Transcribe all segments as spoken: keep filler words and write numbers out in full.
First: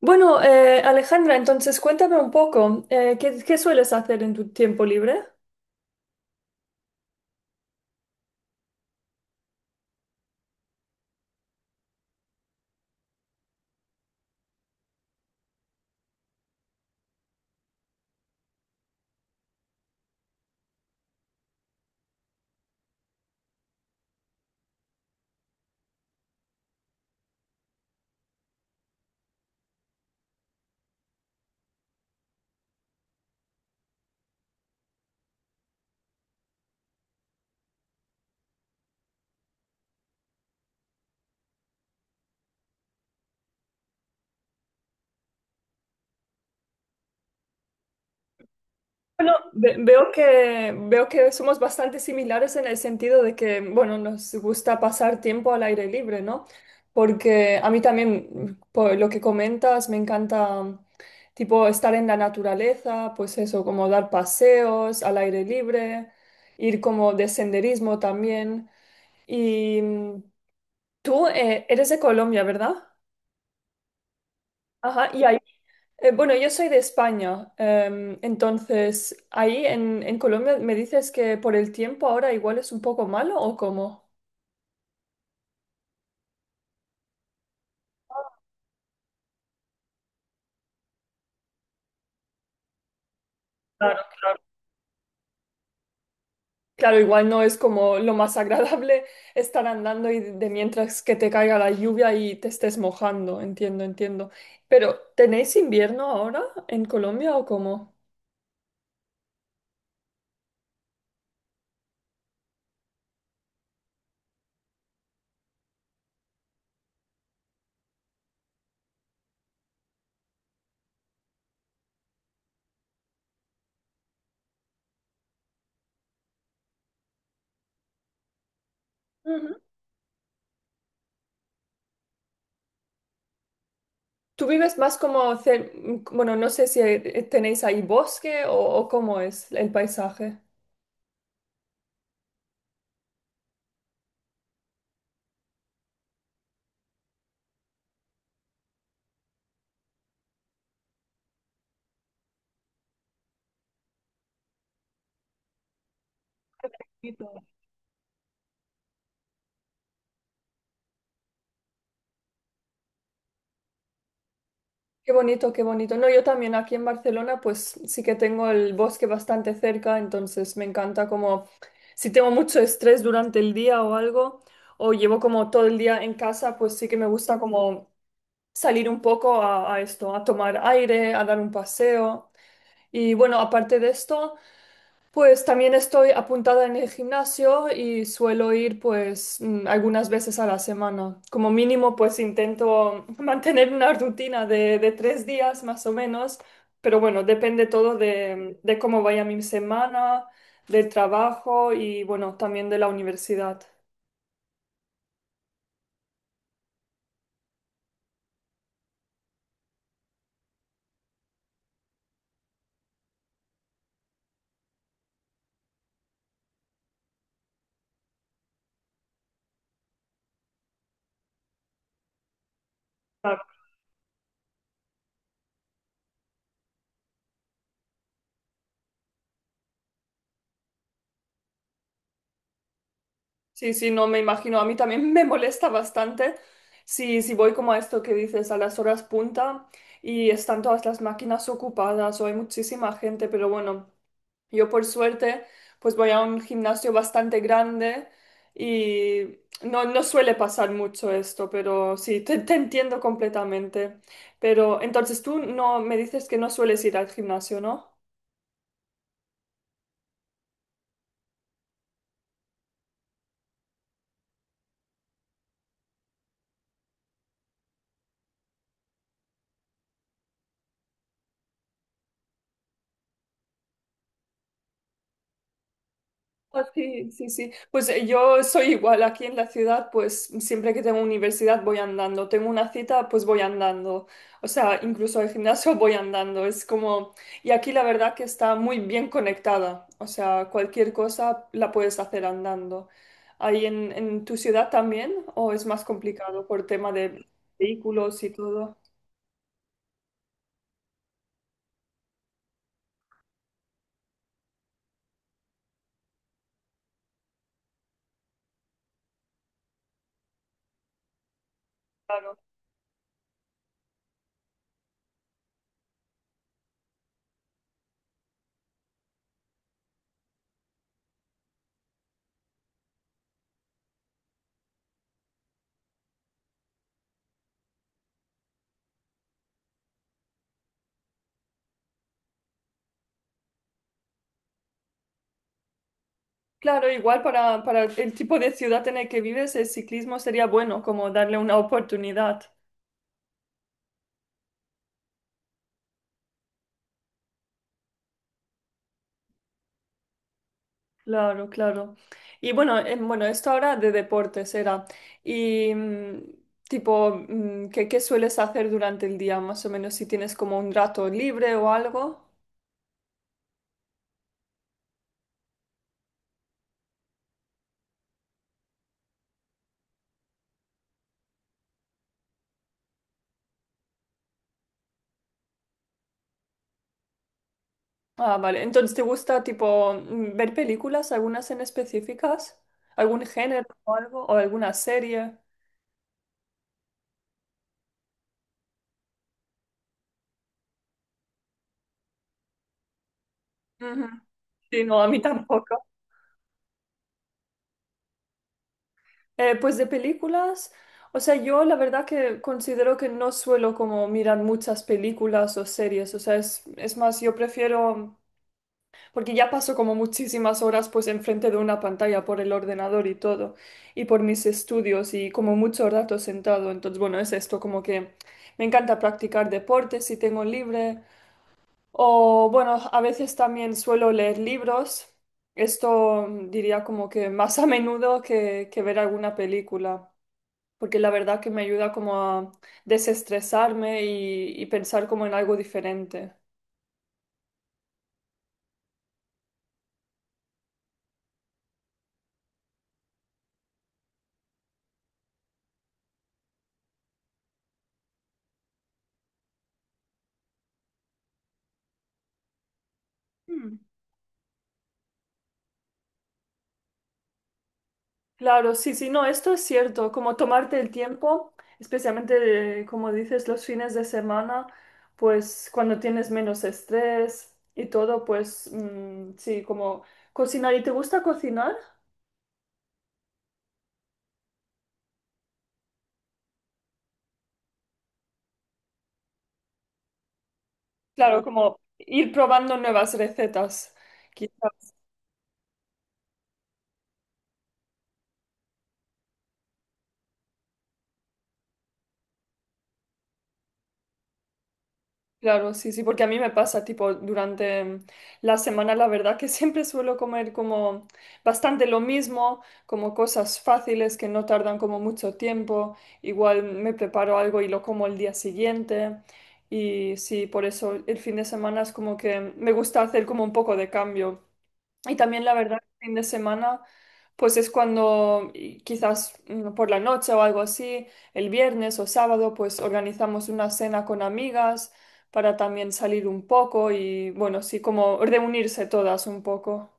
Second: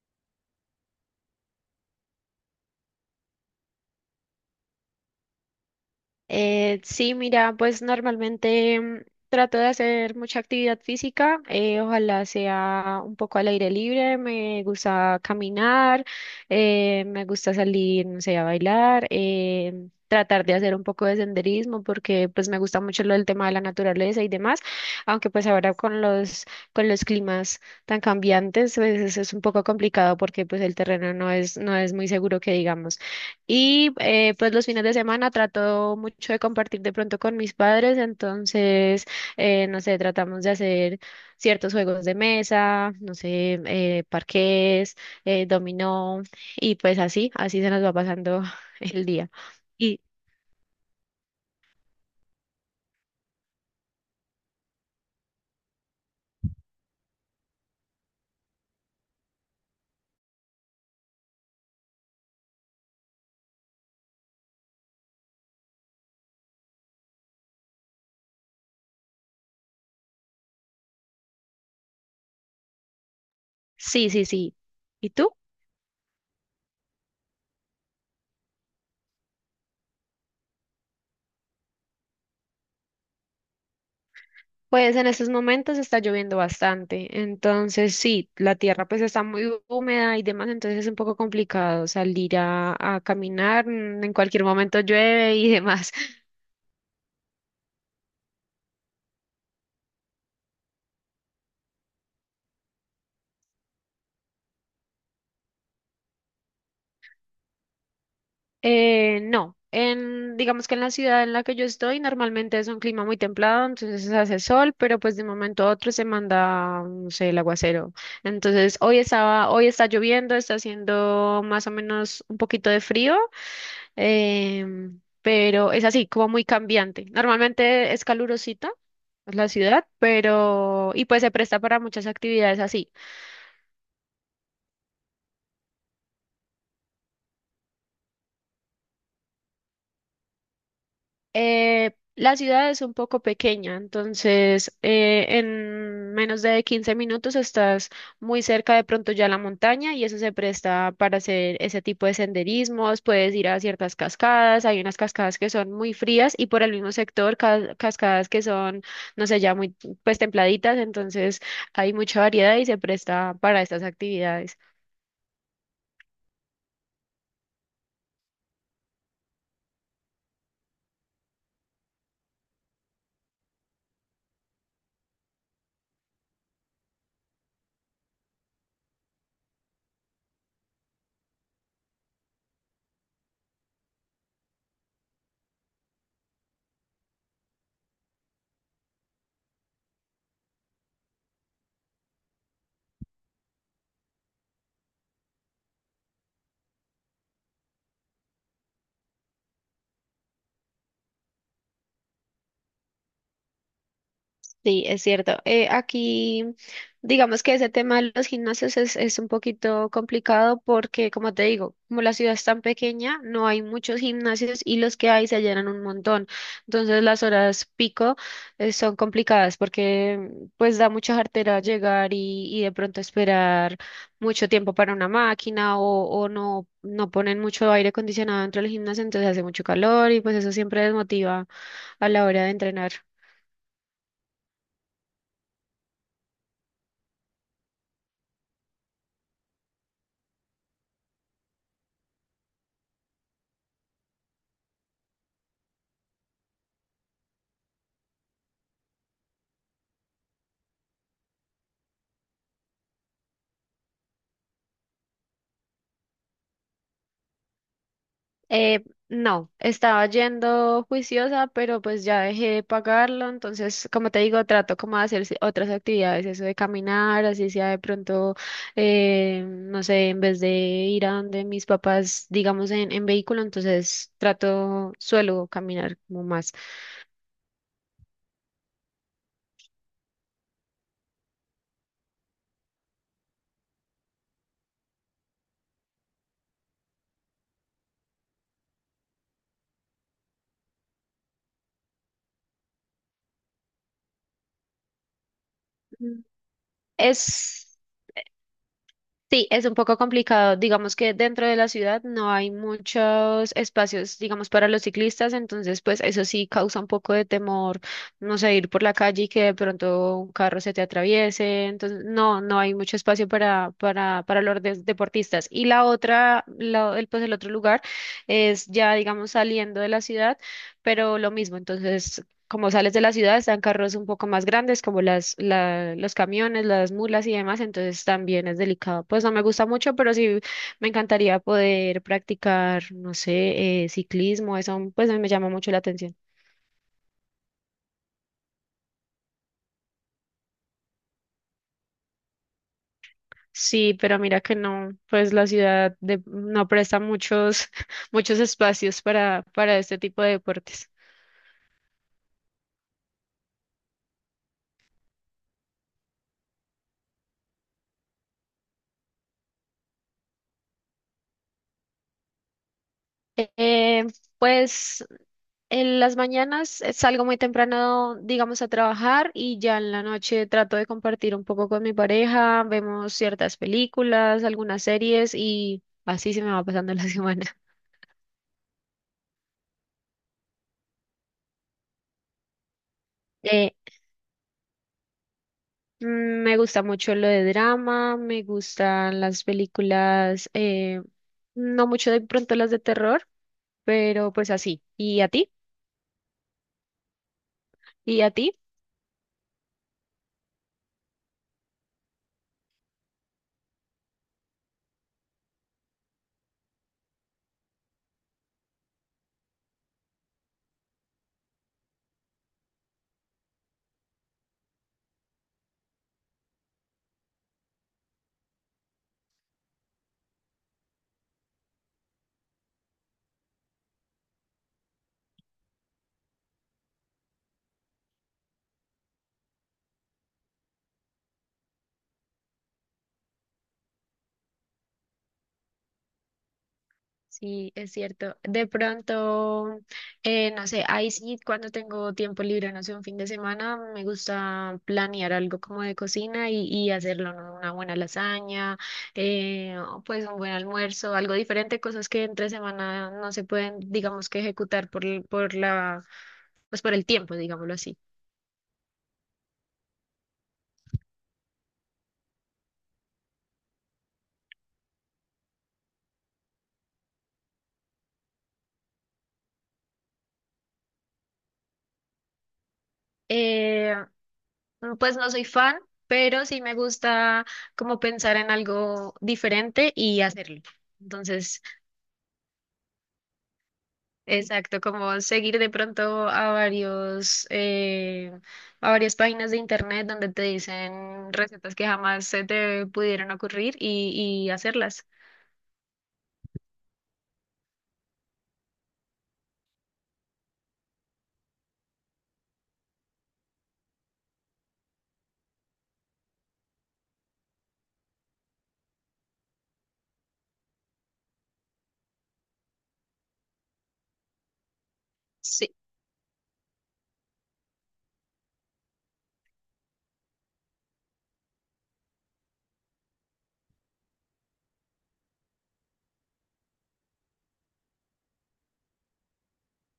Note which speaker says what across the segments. Speaker 1: Bueno, eh, Alejandra, entonces cuéntame un poco, eh, ¿qué, qué sueles hacer en tu tiempo libre?
Speaker 2: Eh, sí, mira, pues normalmente mm, trato de hacer mucha actividad física, eh, ojalá sea un poco al aire libre, me gusta caminar, eh, me gusta salir, no sé, a bailar, eh, tratar de hacer un poco de senderismo porque pues me gusta mucho lo del tema de la naturaleza y demás, aunque pues ahora con los, con los climas tan cambiantes, pues eso es un poco complicado porque pues el terreno no es, no es muy seguro que digamos. Y eh, pues los fines de semana trato mucho de compartir de pronto con mis padres, entonces, eh, no sé, tratamos de hacer ciertos juegos de mesa, no sé, eh, parqués, eh, dominó, y pues así, así se nos va pasando el día.
Speaker 1: Bueno, ve-
Speaker 2: Y
Speaker 1: veo que, veo que somos bastante similares en el sentido de que, bueno, nos gusta pasar tiempo al aire libre, ¿no? Porque a mí también, por lo que comentas, me encanta, tipo, estar en la naturaleza, pues eso, como dar paseos al aire libre, ir como de senderismo también. Y mm, tú, eh, eres de Colombia, ¿verdad?
Speaker 2: sí, sí, sí.
Speaker 1: Ajá,
Speaker 2: ¿Y
Speaker 1: y
Speaker 2: tú?
Speaker 1: ahí Eh, bueno, yo soy de España, em, entonces ahí en, en Colombia me dices que por el tiempo ahora igual es un poco malo o cómo.
Speaker 2: Pues en estos momentos está lloviendo bastante, entonces sí, la tierra pues está muy húmeda y demás, entonces es un poco complicado salir a, a caminar,
Speaker 1: Claro.
Speaker 2: mm, en cualquier momento llueve y demás.
Speaker 1: Claro, igual no es como lo más agradable estar andando y de mientras que te caiga la lluvia y te estés mojando, entiendo, entiendo. Pero ¿tenéis invierno ahora en Colombia o cómo?
Speaker 2: Eh, no, en, digamos que en la ciudad en la que yo estoy normalmente es un clima muy templado, entonces hace sol, pero pues de un momento a otro se manda, no sé, el aguacero. Entonces hoy estaba, hoy está lloviendo, está haciendo más o menos un poquito de frío, em, pero es así, como muy cambiante. Normalmente es calurosita la
Speaker 1: Ujú.
Speaker 2: ciudad, pero y pues se presta para muchas actividades así.
Speaker 1: ¿Tú vives más como, cer- bueno, no sé si eh, tenéis ahí bosque o, o cómo es el paisaje?
Speaker 2: Eh, la ciudad es un poco pequeña, entonces eh, en menos de quince minutos estás muy cerca de pronto ya a la montaña y eso se presta para hacer ese tipo de senderismos, puedes ir a ciertas cascadas, hay unas cascadas que son muy frías y por el mismo sector ca- cascadas que son, no sé, ya muy pues templaditas, entonces hay mucha variedad y se presta para estas actividades.
Speaker 1: Qué bonito, qué bonito. No, yo también aquí en Barcelona, pues sí que tengo el bosque bastante cerca, entonces me encanta como si tengo mucho estrés durante el día o algo, o llevo como todo el día en casa, pues sí que me gusta como salir un poco a, a esto, a tomar aire, a dar un paseo. Y bueno, aparte de esto. Pues también estoy apuntada en el gimnasio y suelo ir pues mm, algunas veces a la semana. Como mínimo pues intento mantener una rutina de, de tres días más o menos, pero bueno, depende todo de, de cómo vaya mi semana, del trabajo y bueno, también de la universidad.
Speaker 2: Sí, es cierto. Eh, aquí, digamos que ese tema de los gimnasios es, es un poquito complicado porque, como te digo, como la ciudad es tan pequeña, no hay muchos gimnasios y los que hay se llenan un montón. Entonces las horas pico, eh, son complicadas porque pues da mucha jartera llegar y, y de pronto
Speaker 1: Claro.
Speaker 2: esperar mucho tiempo para una máquina o, o no, no ponen mucho aire acondicionado dentro del gimnasio, entonces hace mucho calor y pues eso siempre desmotiva a la hora de entrenar.
Speaker 1: Sí, sí, no me imagino. A mí también me molesta bastante si, si voy como a esto que dices, a las horas punta y están todas las máquinas ocupadas o hay muchísima gente, pero bueno. Yo por suerte pues voy a un gimnasio bastante grande y no, no suele pasar mucho esto, pero sí, te, te entiendo completamente. Pero entonces tú no me dices que no sueles ir al gimnasio, ¿no?
Speaker 2: Eh, no, estaba yendo juiciosa, pero pues ya dejé de pagarlo, entonces, como te digo, trato como de hacer ci- otras actividades, eso de caminar, así sea de pronto, eh, no sé, en vez de ir a donde mis papás, digamos, en, en vehículo, entonces trato, suelo caminar como más.
Speaker 1: Ah, sí, sí, sí. Pues eh, yo soy igual aquí en la ciudad, pues siempre que tengo universidad voy andando. Tengo una cita, pues voy andando. O sea, incluso al gimnasio voy andando. Es como... Y aquí la verdad que está muy bien conectada. O sea, cualquier cosa la puedes hacer andando. ¿Ahí en, en tu ciudad también? ¿O es más
Speaker 2: Mm.
Speaker 1: complicado por tema de
Speaker 2: Es
Speaker 1: vehículos y todo?
Speaker 2: sí, es un poco complicado. Digamos que dentro de la ciudad no hay muchos espacios, digamos, para los ciclistas, entonces pues eso sí causa un poco de temor, no sé, ir por la calle y que de pronto un carro se te atraviese. Entonces,
Speaker 1: Claro.
Speaker 2: no, no hay mucho espacio para, para, para los des- deportistas. Y la otra, la- el, pues el otro lugar es ya, digamos, saliendo de la ciudad, pero lo mismo. Entonces, como sales de la ciudad, están carros un poco más grandes, como las, la- los camiones, las mulas y demás, entonces también es delicado. Pues no me gusta mucho, pero sí me encantaría poder practicar, no sé, eh, ciclismo, eso pues me llama mucho la atención.
Speaker 1: Claro, igual para, para el tipo de ciudad en el que vives, el ciclismo sería bueno, como darle una oportunidad.
Speaker 2: Sí, pero mira que no, pues la ciudad de- no presta muchos, muchos espacios para, para este tipo de deportes.
Speaker 1: Claro, claro. Y bueno, eh, bueno, esto ahora de deportes era. Y mm, tipo, mm, ¿qué, qué sueles hacer durante el día, más o menos, si tienes como un rato libre o algo?
Speaker 2: Eh, pues en las mañanas eh, salgo muy temprano, digamos, a trabajar y ya en la noche trato de compartir un poco con mi pareja, vemos ciertas películas, algunas series y así se me va pasando la semana.
Speaker 1: Ah, vale. Entonces, ¿te gusta tipo mm, ver películas, algunas en específicas? ¿Algún género
Speaker 2: Eh,
Speaker 1: o algo? ¿O alguna serie?
Speaker 2: mm, Me gusta mucho lo de drama, me gustan las películas, eh, no mucho de pronto las de terror,
Speaker 1: Ujú.
Speaker 2: pero pues así.
Speaker 1: Sí, no, a mí
Speaker 2: ¿Y a ti?
Speaker 1: tampoco.
Speaker 2: ¿Y a ti?
Speaker 1: Eh, pues de películas, o sea, yo la verdad que considero que no suelo como mirar muchas películas o series, o sea, es, es más, yo prefiero porque ya paso como muchísimas horas pues enfrente de una pantalla por el ordenador y todo, y por mis estudios y como mucho rato sentado. Entonces, bueno, es esto como que me encanta practicar deportes si tengo libre, o bueno, a veces también suelo leer libros. Esto mm, diría como que más a menudo que, que ver alguna película. Porque la verdad que me ayuda como a desestresarme y, y pensar como en algo diferente.
Speaker 2: Sí, es cierto. De pronto, eh, no sé, ahí sí, cuando tengo tiempo libre, no sé, un fin de semana, me gusta planear algo como de cocina y, y hacerlo, ¿no? Una buena lasaña, eh, o pues un buen almuerzo, algo diferente, cosas que entre semana no se pueden,
Speaker 1: Mm.
Speaker 2: digamos que ejecutar por, el- por la, pues por el tiempo, digámoslo así.
Speaker 1: Claro, sí, sí, no, esto es cierto, como tomarte el tiempo, especialmente eh, como dices, los fines de semana, pues cuando tienes menos estrés y todo, pues mm, sí, como cocinar. ¿Y te gusta cocinar?
Speaker 2: Eh, pues no soy fan, pero sí me gusta como pensar en algo diferente y hacerlo.
Speaker 1: Claro,
Speaker 2: Entonces...
Speaker 1: como ir probando nuevas recetas,
Speaker 2: Exacto,
Speaker 1: quizás.
Speaker 2: como seguir de pronto a varios, eh, a varias páginas de internet donde te dicen recetas que jamás se te pudieron ocurrir y, y hacerlas.
Speaker 1: Claro, sí, sí, porque a mí me pasa, tipo, durante mm, la semana, la verdad que siempre suelo comer como bastante lo mismo, como cosas fáciles que no tardan como mucho tiempo, igual me preparo algo y lo como el día siguiente, y sí, por eso el fin de semana es como que me gusta hacer como un poco de cambio. Y también la verdad, el fin de semana, pues es cuando y quizás mm, por la noche o algo así, el viernes o sábado, pues organizamos una cena con amigas para también salir un poco y bueno, sí, como reunirse todas un poco.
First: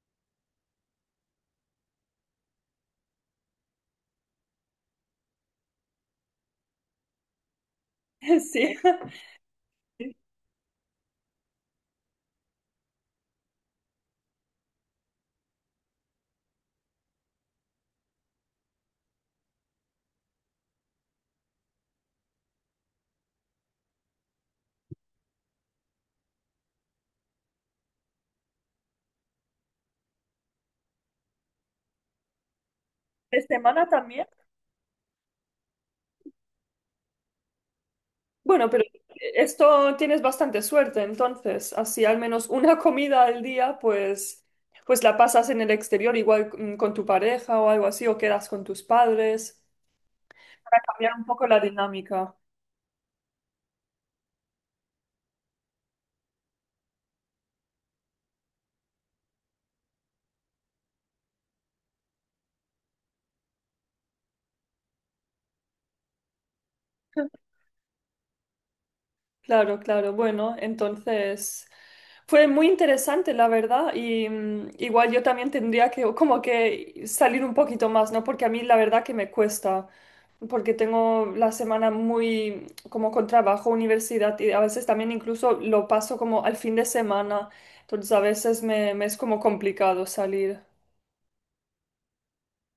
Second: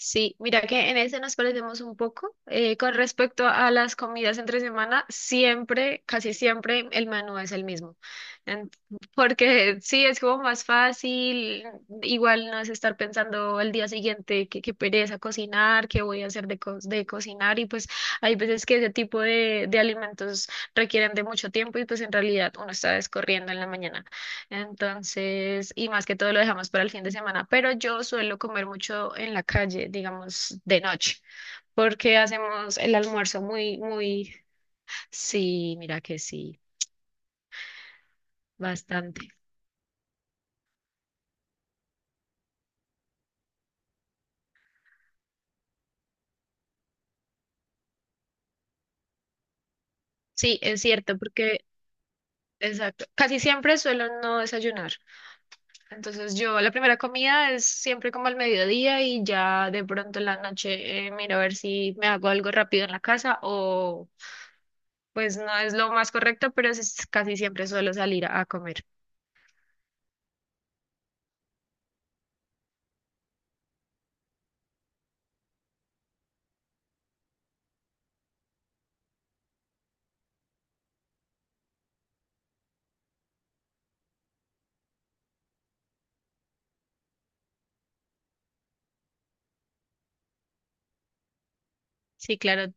Speaker 2: Sí, mira que en ese nos parecemos un poco. Eh, con respecto a las comidas entre semana, siempre, casi siempre, el menú es el mismo. En-
Speaker 1: Sí,
Speaker 2: Porque sí, es como más fácil, igual no es estar pensando el día siguiente qué qué pereza cocinar, qué voy a hacer de, co- de cocinar. Y pues hay veces que ese tipo de, de alimentos requieren de mucho tiempo y pues en realidad uno está descorriendo en la mañana. Entonces, y más que todo lo dejamos para el fin de semana, pero yo suelo comer mucho en la calle, digamos, de noche, porque hacemos el
Speaker 1: de
Speaker 2: almuerzo muy,
Speaker 1: semana también.
Speaker 2: muy, sí, mira que sí,
Speaker 1: Bueno, pero
Speaker 2: bastante.
Speaker 1: esto tienes bastante suerte, entonces, así al menos una comida al día, pues, pues la pasas en el exterior, igual mm, con tu pareja o algo así, o quedas con tus padres.
Speaker 2: Sí, es
Speaker 1: Para cambiar
Speaker 2: cierto,
Speaker 1: un poco la
Speaker 2: porque,
Speaker 1: dinámica.
Speaker 2: exacto, casi siempre suelo no desayunar. Entonces, yo la primera comida es siempre como al mediodía y ya de pronto en la noche eh, miro a ver si me hago algo rápido en la casa o pues no es lo más correcto, pero es, casi siempre suelo salir a a comer.
Speaker 1: Claro, claro. Bueno, entonces fue muy interesante, la verdad, y mm, igual yo también tendría que como que salir un poquito más, ¿no? Porque a mí la verdad que me cuesta, porque tengo la semana muy como con trabajo, universidad y a veces también incluso lo paso como al fin de semana, entonces a veces me, me es como complicado salir.
Speaker 2: Sí, claro,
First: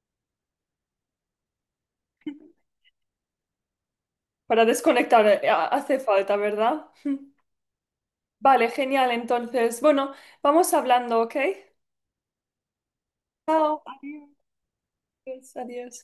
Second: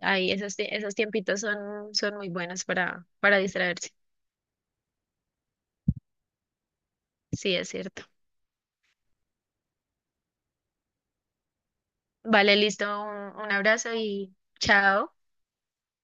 Speaker 2: ahí esos, tie- esos tiempitos son, son muy buenos para, para distraerse.
Speaker 1: Para desconectar eh, hace falta, ¿verdad?
Speaker 2: Sí, es cierto.
Speaker 1: Vale, genial. Entonces, bueno, vamos hablando, ¿ok?
Speaker 2: Vale, listo, un un
Speaker 1: Chao,
Speaker 2: abrazo
Speaker 1: adiós,
Speaker 2: y chao.
Speaker 1: adiós.